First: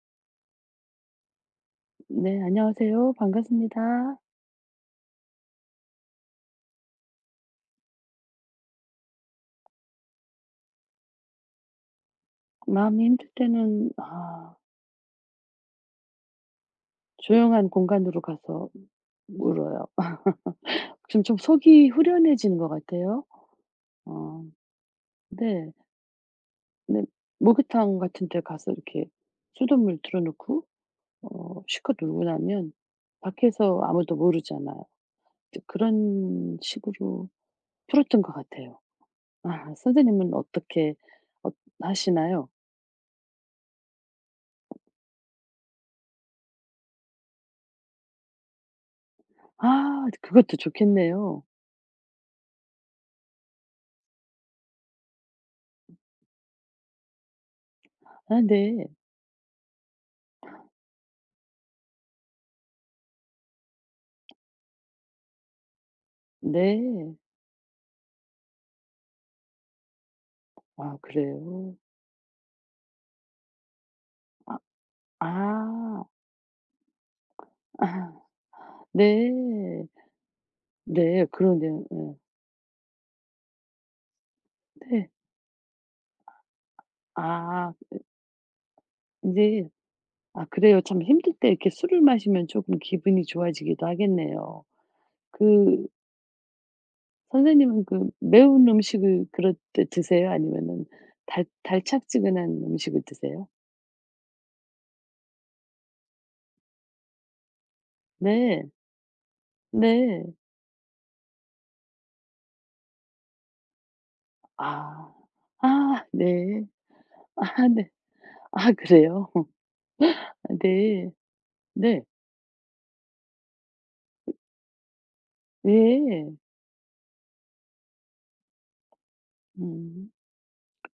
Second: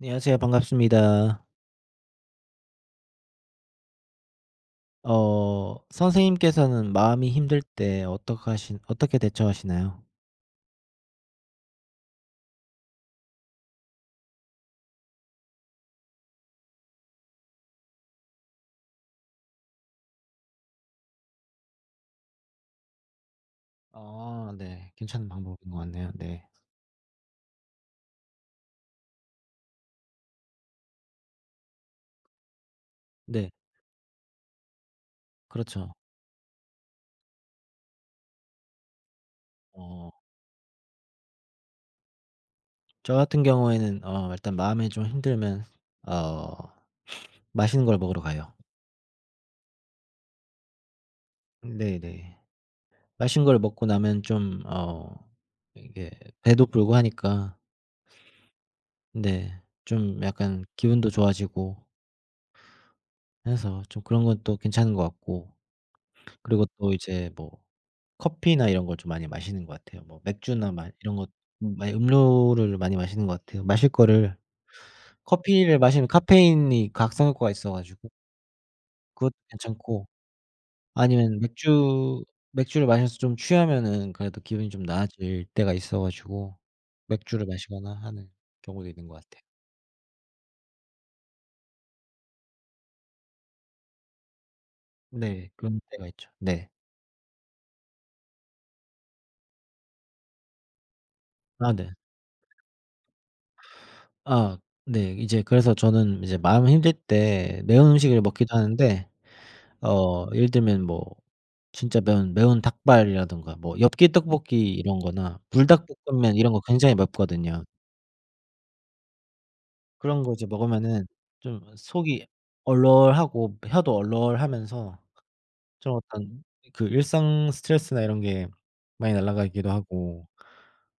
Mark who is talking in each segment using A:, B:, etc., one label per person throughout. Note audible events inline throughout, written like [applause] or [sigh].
A: 안녕하세요. 반갑습니다.
B: 네, 안녕하세요. 반갑습니다.
A: 선생님께서는 마음이 힘들 때 어떻게 대처하시나요?
B: 마음이 힘들 때는 아, 조용한 공간으로 가서 울어요. 지금 좀 속이 후련해지는 것 같아요. 어,
A: 아, 네. 괜찮은 방법인
B: 네,
A: 것 같네요. 네.
B: 네, 목욕탕 같은 데 가서 이렇게 수돗물 틀어놓고 어, 실컷 울고 나면
A: 네.
B: 밖에서 아무도 모르잖아요. 이제
A: 그렇죠.
B: 그런 식으로 풀었던 것 같아요. 아,
A: 어
B: 선생님은 어떻게 어, 하시나요?
A: 저 같은 경우에는 일단 마음이 좀 힘들면 어 맛있는 걸 먹으러 가요.
B: 아, 그것도 좋겠네요.
A: 네네. 맛있는 걸 먹고 나면 좀 이게 배도 불고 하니까
B: 아, 네,
A: 네, 좀 약간 기분도 좋아지고 해서 좀 그런 건 또 괜찮은 것 같고. 그리고 또
B: 네.
A: 이제 뭐 커피나 이런 걸 좀 많이 마시는 것 같아요. 뭐 맥주나 막
B: 아
A: 이런 것. 음,
B: 그래요?
A: 많이 음료를 많이 마시는 것 같아요. 마실 거를 커피를
B: 아.
A: 마시면 카페인이 각성효과가 있어 가지고
B: [laughs]
A: 그것도
B: 네.
A: 괜찮고.
B: 네.
A: 아니면
B: 그러네요.
A: 맥주, 맥주를 마셔서 좀 취하면은 그래도 기분이 좀
B: 예. 네.
A: 나아질 때가 있어 가지고 맥주를
B: 아
A: 마시거나 하는 경우도 있는 것 같아요.
B: 인제 아 그래요. 참 힘들 때 이렇게 술을 마시면 조금 기분이 좋아지기도 하겠네요.
A: 네. 그런
B: 그
A: 때가 있죠. 네.
B: 선생님은 그 매운 음식을 그럴 때 드세요? 아니면은 달
A: 아, 네.
B: 달짝지근한 음식을 드세요?
A: 아, 네. 이제 그래서 저는 이제 마음 힘들 때 매운 음식을 먹기도
B: 네.
A: 하는데,
B: 네.
A: 예를 들면 뭐 진짜 매운 닭발이라든가 뭐 엽기 떡볶이 이런
B: 아.
A: 거나
B: 아
A: 불닭볶음면 이런 거
B: 네.
A: 굉장히 맵거든요.
B: 아 네. 아 그래요? [laughs]
A: 그런 거 이제 먹으면은
B: 네.
A: 좀
B: 네.
A: 속이 얼얼하고 혀도 얼얼하면서 좀
B: 예.
A: 어떤 그 일상 스트레스나 이런 게 많이 날아가기도
B: 음.
A: 하고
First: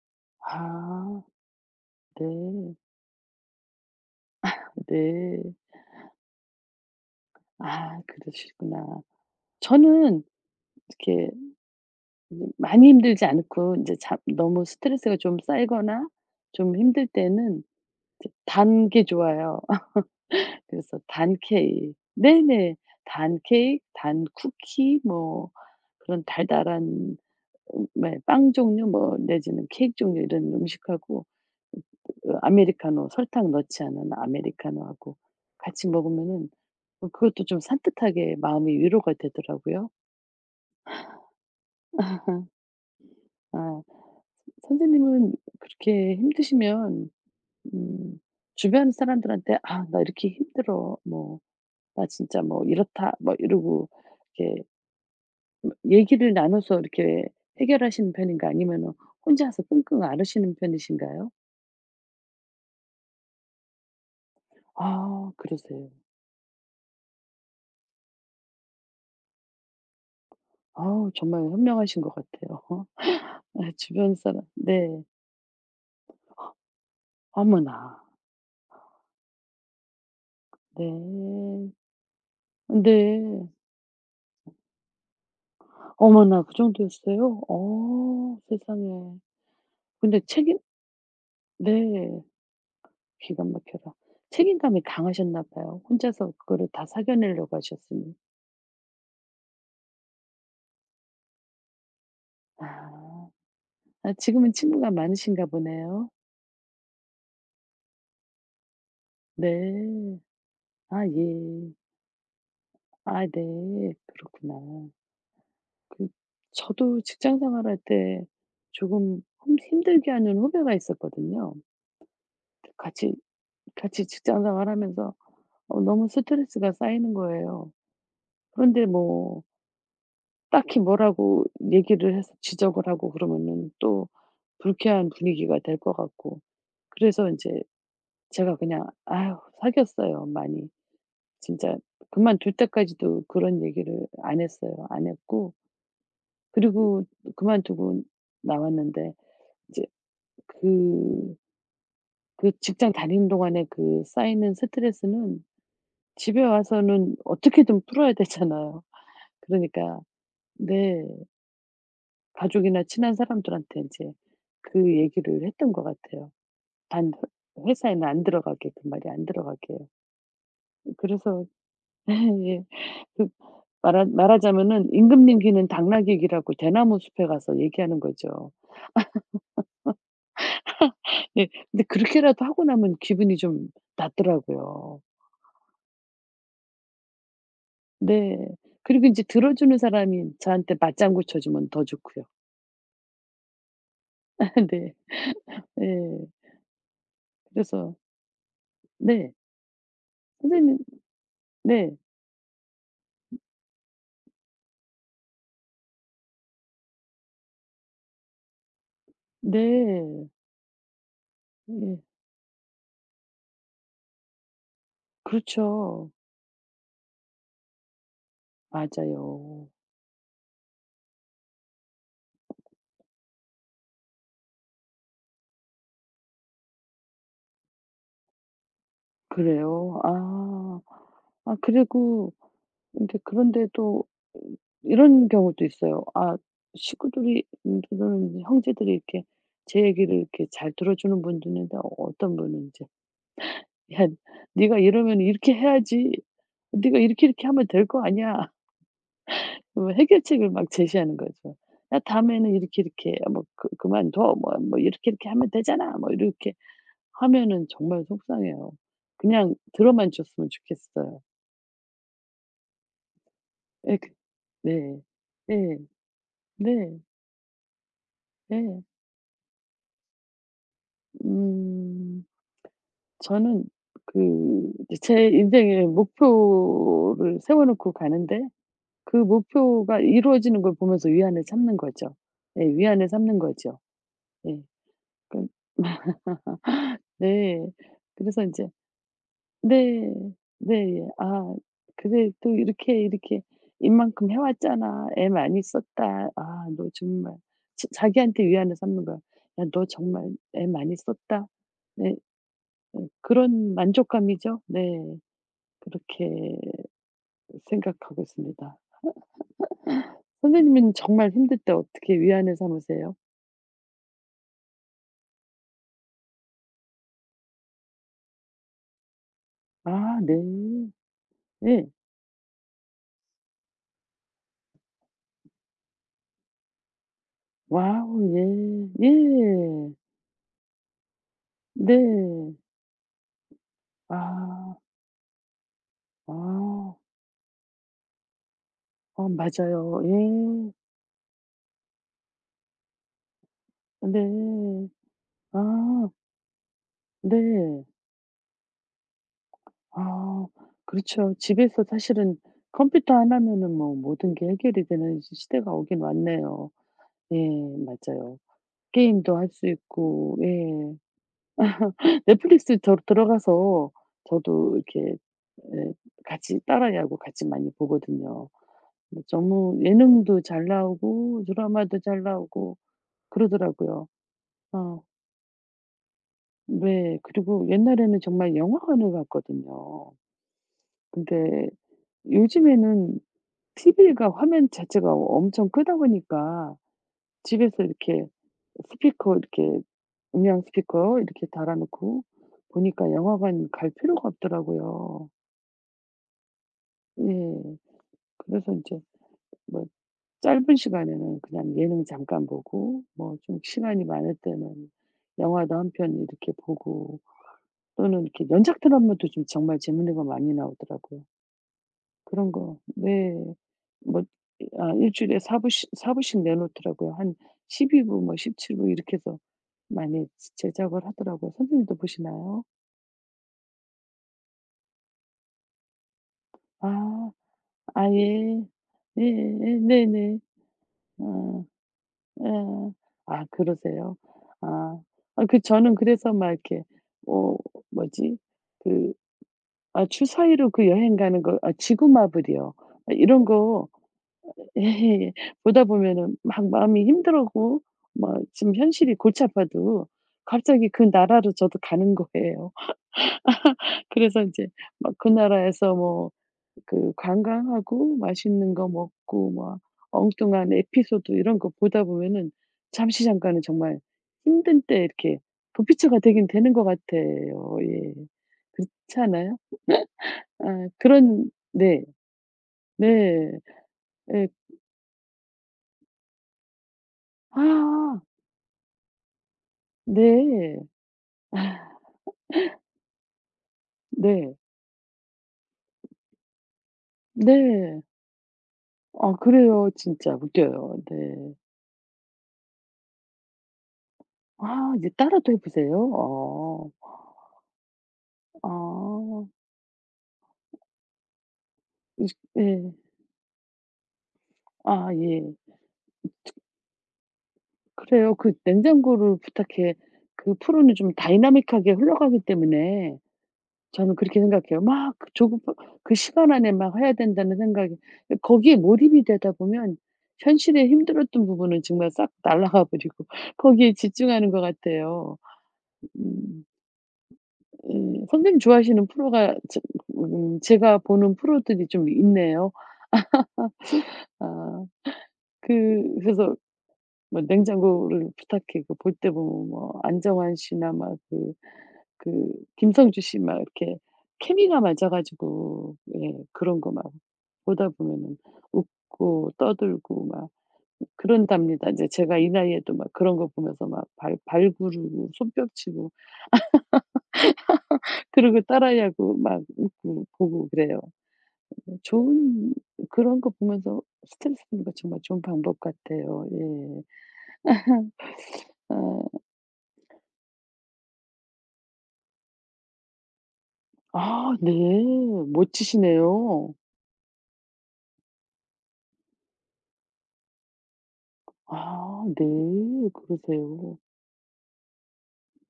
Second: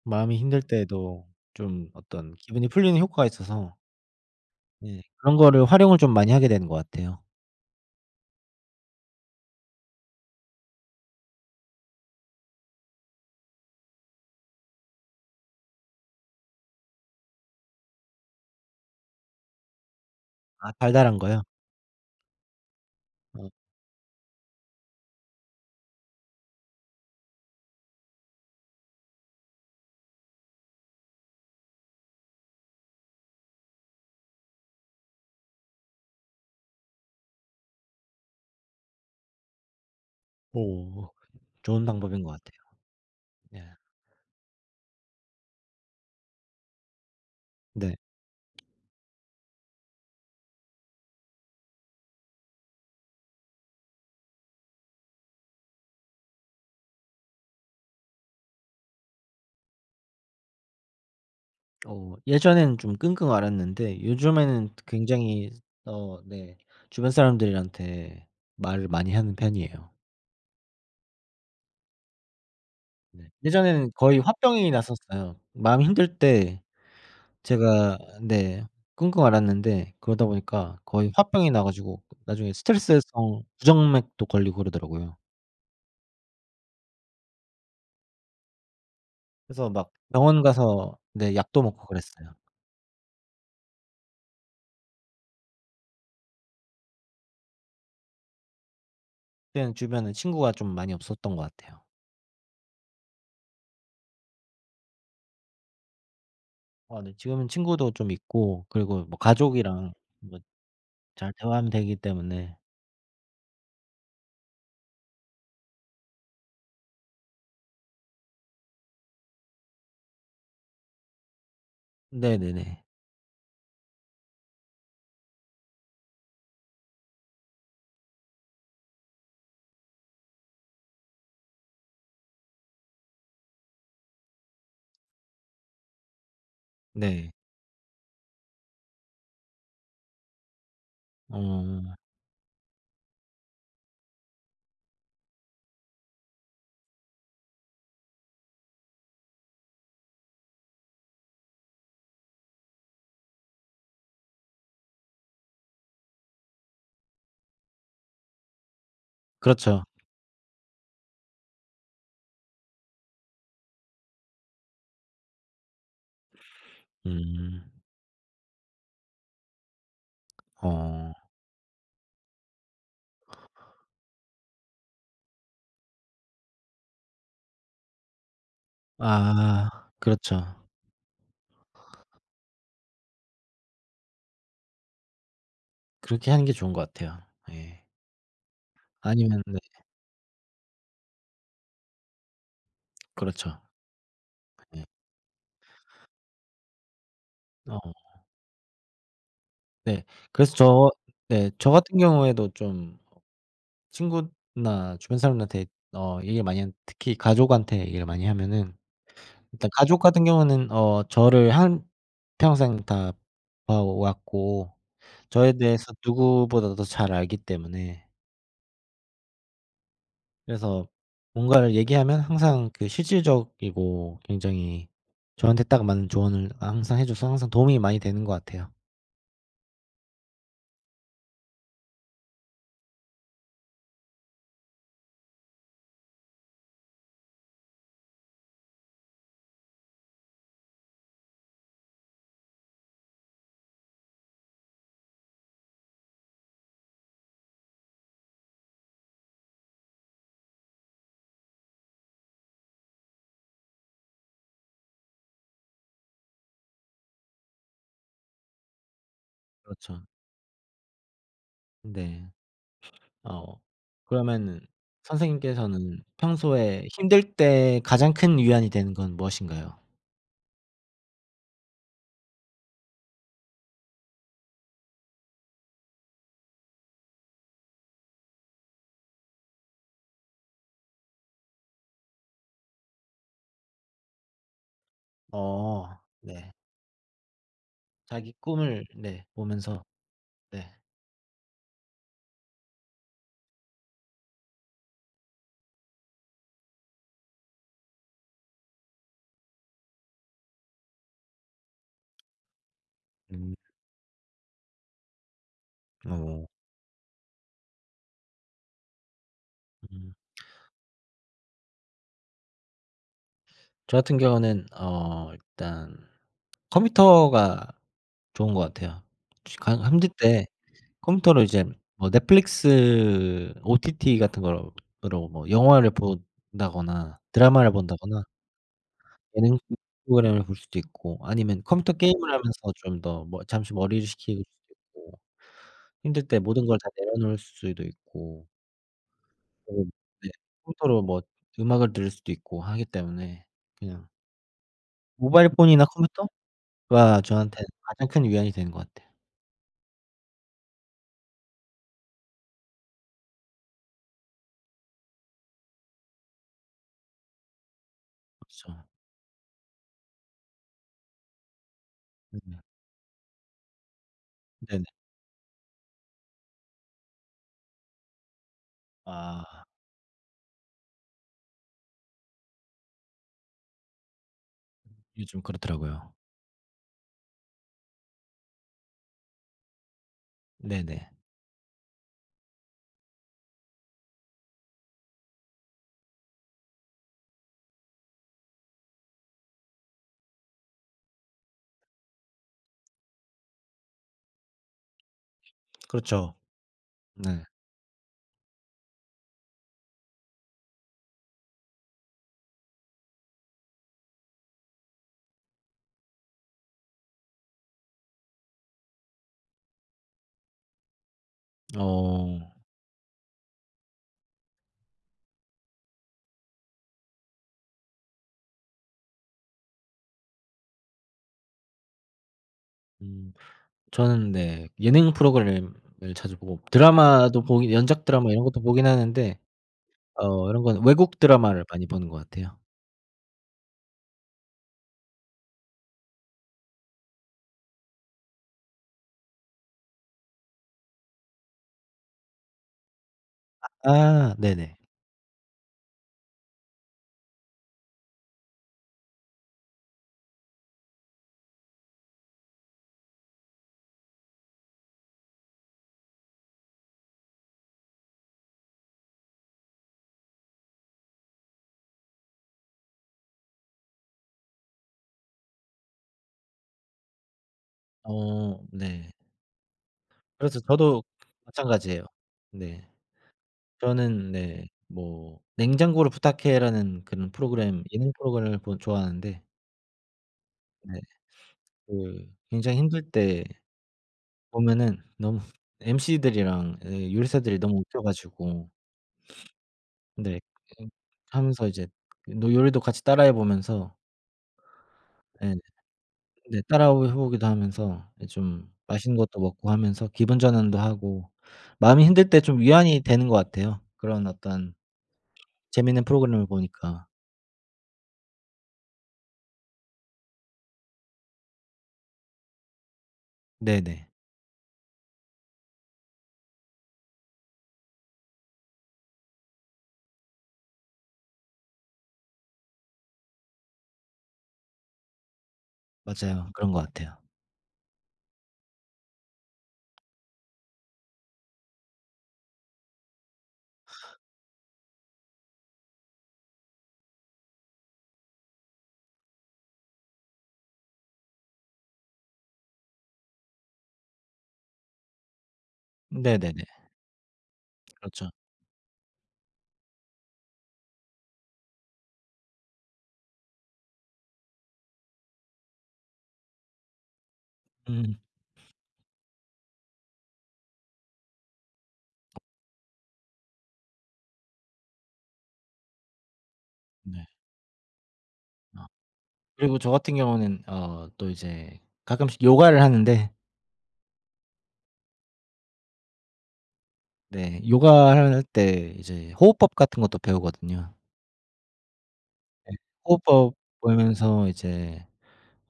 A: 마음이 힘들
B: 아
A: 때에도 좀 어떤 기분이
B: 네.
A: 풀리는 효과가 있어서, 예, 그런
B: 네.
A: 거를 활용을 좀 많이 하게 되는 것 같아요.
B: 아 그러시구나. 저는 이렇게 이제 많이 힘들지 않고 이제잡 너무 스트레스가 좀 쌓이거나 좀 힘들 때는 이제 단 게 좋아요. [laughs]
A: 아,
B: 그래서
A: 달달한
B: 단
A: 거요?
B: 케이 네네. 단
A: 어.
B: 케이크, 단 쿠키 뭐 그런 달달한 네 빵 종류 뭐 내지는 케이크 종류 이런 음식하고 그 아메리카노 설탕 넣지 않은 아메리카노하고 같이 먹으면은 어 그것도 좀 산뜻하게 마음이 위로가 되더라고요.
A: 오. 좋은 방법인 것 같아요.
B: [laughs]
A: 예.
B: 아 선생님은 그렇게 힘드시면
A: 네.
B: 음 주변 사람들한테 "아 나 이렇게 힘들어." 뭐 "나 진짜 뭐 이렇다." 뭐 이러고 이렇게 뭐 얘기를 나눠서 이렇게 해결하시는 편인가 아니면 혼자서 끙끙 앓으시는 편이신가요?
A: 예전에는 좀 끙끙 앓았는데 요즘에는
B: 아
A: 굉장히,
B: 그러세요.
A: 네, 주변 사람들한테 말을 많이 하는 편이에요.
B: 아우 정말 현명하신 것 같아요.
A: 네.
B: [laughs] 아
A: 예전에는
B: 주변
A: 거의
B: 사람
A: 화병이
B: 네.
A: 났었어요. 마음이 힘들 때 제가,
B: 어머나.
A: 네, 끙끙 앓았는데 그러다 보니까 거의 화병이
B: 네.
A: 나 가지고 나중에
B: 네.
A: 스트레스성 부정맥도 걸리고 그러더라고요.
B: 어머나 그 정도였어요? 어 세상에.
A: 그래서 막
B: 근데
A: 병원
B: 책임
A: 가서, 네, 약도 먹고
B: 네.
A: 그랬어요.
B: 기가 막혀라. 책임감이 강하셨나 봐요. 혼자서 그거를 다 사겨내려고 하셨으니.
A: 그때는 주변에 친구가 좀 많이 없었던 것 같아요.
B: 아. 아 지금은 친구가 많으신가 보네요.
A: 아, 네, 지금은 친구도 좀 있고 그리고 뭐 가족이랑
B: 네.
A: 뭐
B: 아
A: 잘 대화하면
B: 예.
A: 되기 때문에.
B: 아 네. 그렇구나. 그 저도 직장 생활할 때 조금 홈 힘들게 하는 후배가 있었거든요.
A: 네네네.
B: 같이 같이 직장 생활하면서 어 너무 스트레스가 쌓이는 거예요. 그런데 뭐 딱히 뭐라고 얘기를 해서 지적을 하고 그러면은 또 불쾌한 분위기가 될 것 같고. 그래서
A: 네.
B: 이제 제가 그냥 아유 사귀었어요 많이. 진짜
A: 어,
B: 그만둘 때까지도 그런 얘기를 안 했어요. 안 했고 그리고 그만두고 나왔는데 이제 그 그 직장 다니는 동안에 그 쌓이는 스트레스는 집에 와서는 어떻게든 풀어야 되잖아요.
A: 그렇죠.
B: 그러니까 네. 가족이나 친한 사람들한테 이제 그 얘기를 했던 것 같아요. 단 회
A: 음.
B: 회사에는 안 들어가게 그 말이 안 들어가게요.
A: 어.
B: 그래서 [laughs] 예. 그 말하자면은 임금님 귀는 당나귀 귀라고 대나무 숲에 가서 얘기하는 거죠.
A: 아, 그렇죠.
B: [laughs] 예. 근데 그렇게라도 하고 나면 기분이 좀 낫더라고요.
A: 그렇게 하는 게 좋은 것 같아요. 예.
B: 네. 그리고 인제
A: 아니면, 네,
B: 들어주는 사람이 저한테 맞장구 쳐 주면 더 좋고요.
A: 그렇죠.
B: [laughs]
A: 예.
B: 네. 예. 그래서
A: 어,
B: 네.
A: 네. 그래서
B: 선생님
A: 저, 네, 저
B: 네.
A: 같은 경우에도 좀 친구나 주변 사람들한테 얘기를 많이 한, 특히 가족한테 얘기를 많이 하면은, 일단 가족 같은
B: 네.
A: 경우는 저를
B: 예.
A: 한평생 다 봐 왔고 저에 대해서
B: 그렇죠.
A: 누구보다도 잘 알기 때문에,
B: 맞아요.
A: 그래서 뭔가를 얘기하면 항상 그 실질적이고 굉장히 저한테 딱 맞는 조언을 항상 해 줘서 항상 도움이 많이 되는 것 같아요.
B: 그래요? 아. 아 그리고 인제 그런데 또 이런 경우도 있어요. 아 식구들이 또는 형제들이 이렇게 제 얘기를 이렇게 잘 들어주는 분도 있는데 어떤 분은 인제 "야 네가 이러면 이렇게 해야지. 네가 이렇게, 이렇게 하면 될 거 아니야." [laughs] 뭐 해결책을 막 제시하는 거죠. "야 다음에는 이렇게, 이렇게 해. 뭐 그 그만둬. 뭐 뭐 이렇게, 이렇게 하면 되잖아." 뭐 이렇게 하면은 정말 속상해요. 그냥
A: 그렇죠.
B: 들어만 줬으면 좋겠어요.
A: 네. 어
B: 예 그
A: 그러면은
B: 네. 예. 네.
A: 선생님께서는 평소에
B: 네,
A: 힘들 때 가장 큰 위안이
B: 네.
A: 되는 건 무엇인가요?
B: 음. 저는 그 제 인생의 목표를 세워 놓고 가는데 그 목표가 이루어지는 걸 보면서 위안을 삼는 거죠. 예 위안을 삼는 거죠. 예. 그
A: 어,
B: [laughs]
A: 네.
B: 네.
A: 자기
B: 그래서 인제
A: 꿈을, 네, 보면서.
B: 네.
A: 네.
B: 네. 예. 아 그래 또 이렇게, 이렇게 "이만큼 해 왔잖아. 애 많이 썼다. 아 너 정말" 자 자기한테 위안을 삼는 거야. "야 너 정말 애 많이 썼다." 네. 예
A: 음.
B: 그런 만족감이죠. 네. 그렇게
A: 어.
B: 생각하고 있습니다.
A: 음.
B: 선생님은 정말 힘들 때 어떻게 위안을 삼으세요?
A: 저 같은 경우는 일단 컴퓨터가 좋은 것 같아요. 가 힘들
B: 아 네.
A: 때 컴퓨터로 이제
B: 예.
A: 뭐 넷플릭스 OTT 같은 거로 으로 뭐 영화를 본다거나 드라마를
B: 와우
A: 본다거나
B: 예.
A: 예능
B: 예.
A: 프로그램을 볼 수도 있고, 아니면 컴퓨터 게임을
B: 네.
A: 하면서 좀 더 뭐 잠시 머리를 식힐 수도
B: 아.
A: 있고, 힘들 때 모든 걸 다
B: 아.
A: 내려놓을 수도 있고.
B: 어
A: 그리고,
B: 맞아요.
A: 네,
B: 예.
A: 컴퓨터로 뭐 음악을 들을 수도 있고 하기 때문에 그냥
B: 네.
A: 모바일 폰이나
B: 아
A: 컴퓨터가 저한테는
B: 네.
A: 가장 큰 위안이 되는 것 같아요.
B: 아 그렇죠. 집에서 사실은 컴퓨터 하나면은 뭐 모든 게 해결이 되는 시 시대가 오긴 왔네요. 예 맞아요.
A: 그렇죠.
B: 게임도 할 수 있고 예.
A: 네네.
B: 넷플릭스 저 들어가서 저도
A: 네네.
B: 이렇게 예 같이 딸아이하고 같이 많이 보거든요. 뭐
A: 아,
B: 너무 예능도 잘 나오고 드라마도 잘 나오고 그러더라고요. 아
A: 요즘 그렇더라고요.
B: 네. 그리고 옛날에는 정말 영화관을 갔거든요.
A: 네네.
B: 근데 요즘에는 TV가 화면 자체가 엄청 크다 보니까 집에서 이렇게 스피커 이렇게 음향 스피커 이렇게 달아 놓고 보니까 영화관 갈 필요가 없더라고요.
A: 그렇죠. 네.
B: 예. 그래서 이제뭐 짧은 시간에는 그냥 예능 잠깐 보고 뭐 좀 시간이 많을 때는 영화도 한 편 이렇게 보고 또는 이렇게 연작 드라마도 좀 정말 재밌는 거 많이 나오더라고요.
A: 어.
B: 그런 거 네. 뭐 아 일 주일에 4부씩 부씩 사 부씩 내놓더라고요. 한 12부 부 뭐 17부 이렇게 해서 많이 제작을 하더라고요. 선생님도 보시나요?
A: 음, 저는, 네, 예능 프로그램을 자주 보고
B: 아.
A: 드라마도 보긴, 연작
B: 아
A: 드라마 이런 것도
B: 예.
A: 보긴
B: 예, 예.
A: 하는데
B: 네, 네 네.
A: 이런 건 외국 드라마를
B: 아.
A: 많이 보는 것 같아요.
B: 예. 아 그러세요? 아. 아 그 저는 그래서 막 이렇게 어 뭐지? 그 아 주사위로 그 여행 가는 거 아 지구마블이요. 아 이런 거
A: 아, 네네.
B: [laughs] 예. 보다 보면은 막 마음이 힘들고 뭐 지금 현실이 골치 아파도 갑자기 그 나라로 저도 가는 거예요. [laughs] 그래서 이제 막 그 나라에서 뭐 그 관광하고 맛있는 거 먹고 막 엉뚱한 에피소드 이런 거 보다 보면은 잠시 잠깐은 정말 힘든 때 이렇게 도피처가 되긴 되는 것 같아요. 예.
A: 어,
B: 그렇지
A: 네.
B: 않아요?
A: 그래서
B: 아
A: 저도
B: 그런
A: 마찬가지예요.
B: 네.
A: 네.
B: 네.
A: 저는,
B: 예.
A: 네, 뭐 냉장고를 부탁해라는 그런 프로그램, 예능
B: 아
A: 프로그램을 보 좋아하는데,
B: 네.
A: 네, 그 굉장히 힘들 때
B: 네.
A: 보면은 너무 [laughs] MC들이랑 예 요리사들이 너무 웃겨
B: 네.
A: 가지고.
B: 아 그래요. 진짜
A: 네. 음.
B: 웃겨요. 네.
A: 하면서 이제 노 요리도 같이 따라해 보면서,
B: 아 이제 따라도
A: 예,
B: 해 보세요?
A: 네,
B: 어.
A: 따라해 보기도 하면서, 예, 좀
B: 아.
A: 맛있는 것도 먹고 하면서 기분 전환도 하고 마음이 힘들
B: 이제
A: 때 좀
B: 예.
A: 위안이 되는 것 같아요. 그런 어떤
B: 아 예.
A: 재밌는 프로그램을 보니까.
B: 그래요. 그 냉장고를 부탁해 그 프로는 좀 다이나믹하게 흘러가기 때문에
A: 네네.
B: 저는 그렇게 생각해요. 막 그 조급 그 시간 안에 막 해야 된다는 생각이 그 거기에 몰입이 되다 보면 현실에 힘들었던 부분은 정말 싹 날아가 버리고 [laughs] 거기에 집중하는 것 같아요.
A: 맞아요.
B: 음.
A: 그런 것 같아요.
B: 음. 선생님 좋아하시는 프로가 제가 보는 프로들이 좀 있네요. 아 그 그래서 뭐 냉장고를 부탁해 그 볼 때 보면 뭐 안정환 씨나 막그 그 김성주 씨 막 이렇게 케미가 맞아 가지고 예
A: 네네네.
B: 그런 거 막 보다
A: 그렇죠.
B: 보면은 웃고 떠들고 막 그런답니다. 이제 제가 이 나이에도 막 그런 거 보면서 막 발 발구르고 손뼉치고
A: 음.
B: 그러고 따라하고 막 웃고 보고 그래요. 네 좋은 그런 거 보면서 스트레스 푸는 거 정말 좋은 방법 같아요. 예.
A: 네. 어
B: 어
A: 그리고 저 같은 경우는 또 이제 가끔씩 요가를 하는데,
B: 아 네. 멋지시네요.
A: 네, 요가를 할 때 이제 호흡법 같은 것도 배우거든요.
B: 아
A: 네.
B: 네.
A: 호흡법
B: 그러세요.
A: 보면서 이제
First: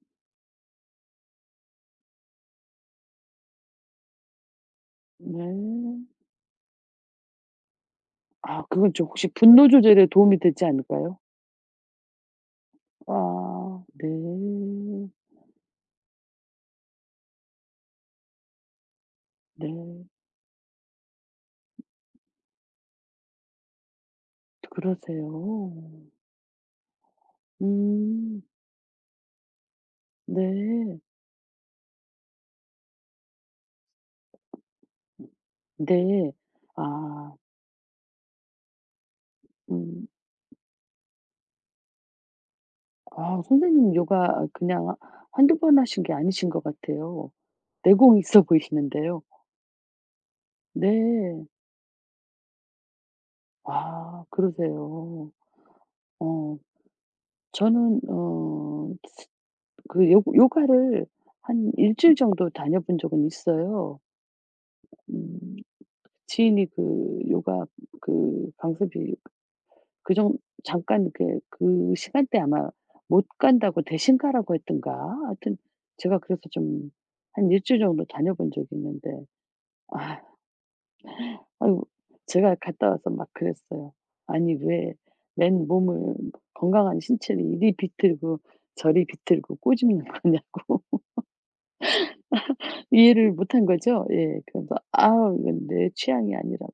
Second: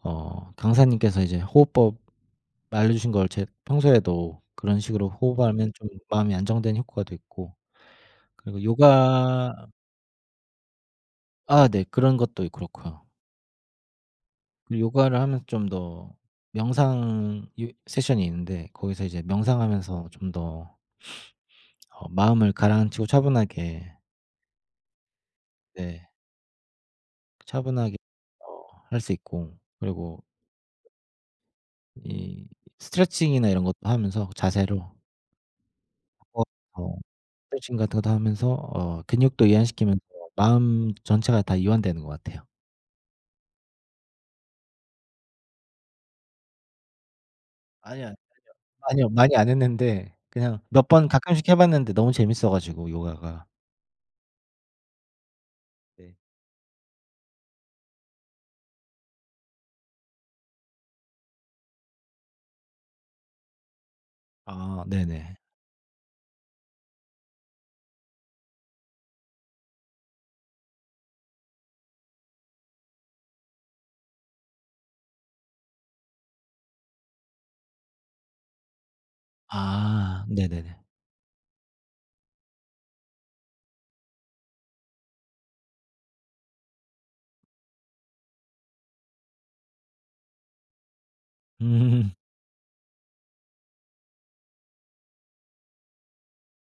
A: 강사님께서 이제 호흡법 알려주신 걸 제 평소에도 그런 식으로 호흡하면 좀
B: 네.
A: 마음이 안정되는 효과도 있고. 그리고
B: 아 그건 좀 혹시
A: 요가,
B: 분노 조절에 도움이 되지 않을까요?
A: 아, 네, 그런 것도 있 그렇고요.
B: 아 네.
A: 그리고 요가를 하면서 좀 더 명상 이 세션이 있는데 거기서 이제
B: 네.
A: 명상하면서 좀 더 마음을 가라앉히고 차분하게,
B: 그러세요.
A: 네, 차분하게
B: 음.
A: 어 할 수 있고. 그리고
B: 네.
A: 이 스트레칭이나 이런 것도 하면서 자세로
B: 네.
A: 바꿔서
B: 아
A: 스트레칭 같은 것도 하면서 근육도 이완시키면서
B: 음.
A: 마음 전체가 다 이완되는 것 같아요.
B: 아 선생님 요가 그냥 한두 번 하신 게 아니신 것 같아요.
A: 아니요.
B: 내공이 있어
A: 아니요.
B: 보이시는데요.
A: 많이 안 했는데 그냥 몇 번 가끔씩
B: 네.
A: 해 봤는데 너무 재밌어 가지고 요가가.
B: 아 그러세요.
A: 네.
B: 어 저는 어 그 요 요가를 한 일 주일 정도 다녀본 적은 있어요.
A: 아, 네네.
B: 음. 지인이 그 요가 그 강습이 그 정 잠깐 이렇게 그 시간대에 아마 못 간다고 대신 가라고 했든가 하여튼 제가 그래서 좀 한 일 주일 정도 다녀본 적이 있는데 아
A: 아, 네네네.
B: 아이고 제가 갔다 와서 막 그랬어요. "아니 왜 맨몸을 건강한 신체를 이리 비틀고 저리 비틀고 꼬집는 거냐고."
A: 음.
B: 이해를 못한 거죠. 예. 그래서 "아 이건 내 취향이 아니라고.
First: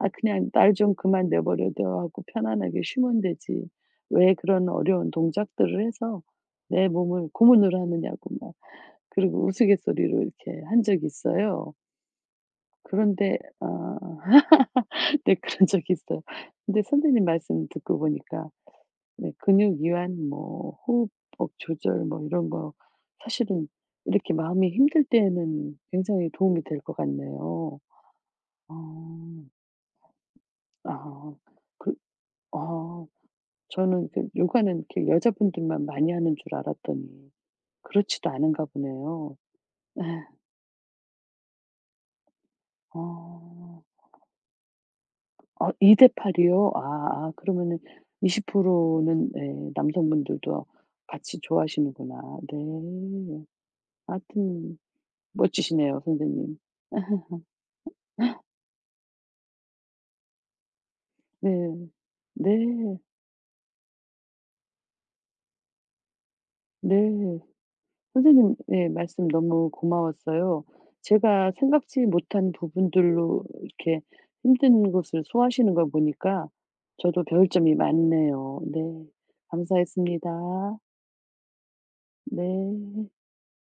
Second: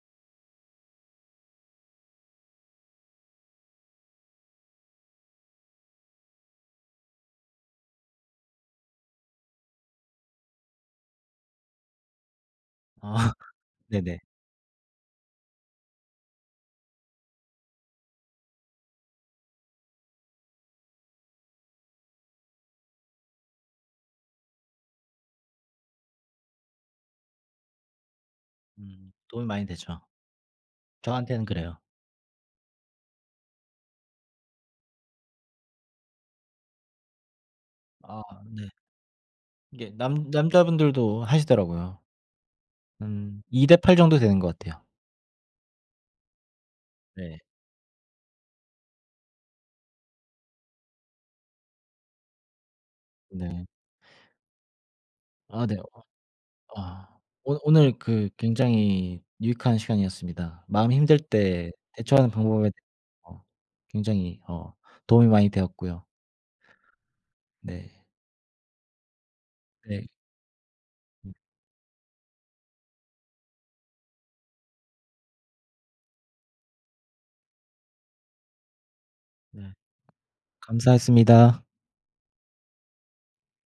B: 아 그냥 날 좀 그만 내버려 둬." 하고 편안하게 쉬면 되지. 왜 그런 어려운 동작들을 해서 내 몸을 고문을 하느냐고 막 그리고 우스갯소리로 이렇게 한 적이 있어요.
A: 아,
B: 그런데
A: [laughs]
B: 아
A: 네네.
B: [laughs] 네 그런 적이 있어요. 근데 선생님 말씀 듣고 보니까 네 근육 이완 뭐 호흡법 조절 뭐 이런 거 사실은 이렇게 마음이 힘들 때에는 굉장히 도움이 될 것 같네요.
A: 음,
B: 어.
A: 도움이 많이 되죠.
B: 아.
A: 저한테는 그래요.
B: 그 아 저는 그 요가는 이렇게 여자분들만 많이 하는 줄 알았더니
A: 아,
B: 그렇지도
A: 네.
B: 않은가 보네요.
A: 이게
B: 예.
A: 남 남자분들도 하시더라고요. 한 2 대
B: 어.
A: 8 정도 되는 것 같아요.
B: 아 2 대 8 이요? 아 아
A: 네.
B: 그러면은 20%는 예 남성분들도 같이 좋아하시는구나. 네.
A: 네.
B: 하여튼
A: 아, 네.
B: 멋지시네요 선생님.
A: 아. 오, 오늘 그 굉장히 유익한 시간이었습니다. 마음이 힘들
B: 네.
A: 때 대처하는 방법에 대해서
B: 네.
A: 어, 굉장히 도움이 많이 되었고요.
B: 네.
A: 네.
B: 선생님 예 말씀 너무
A: 네.
B: 고마웠어요.
A: 음.
B: 제가 생각지 못한 부분들로 이렇게 힘든 것을 소화하시는 걸 보니까 저도 배울 점이 많네요. 네.
A: 네.
B: 감사했습니다.
A: 감사했습니다.
B: 네.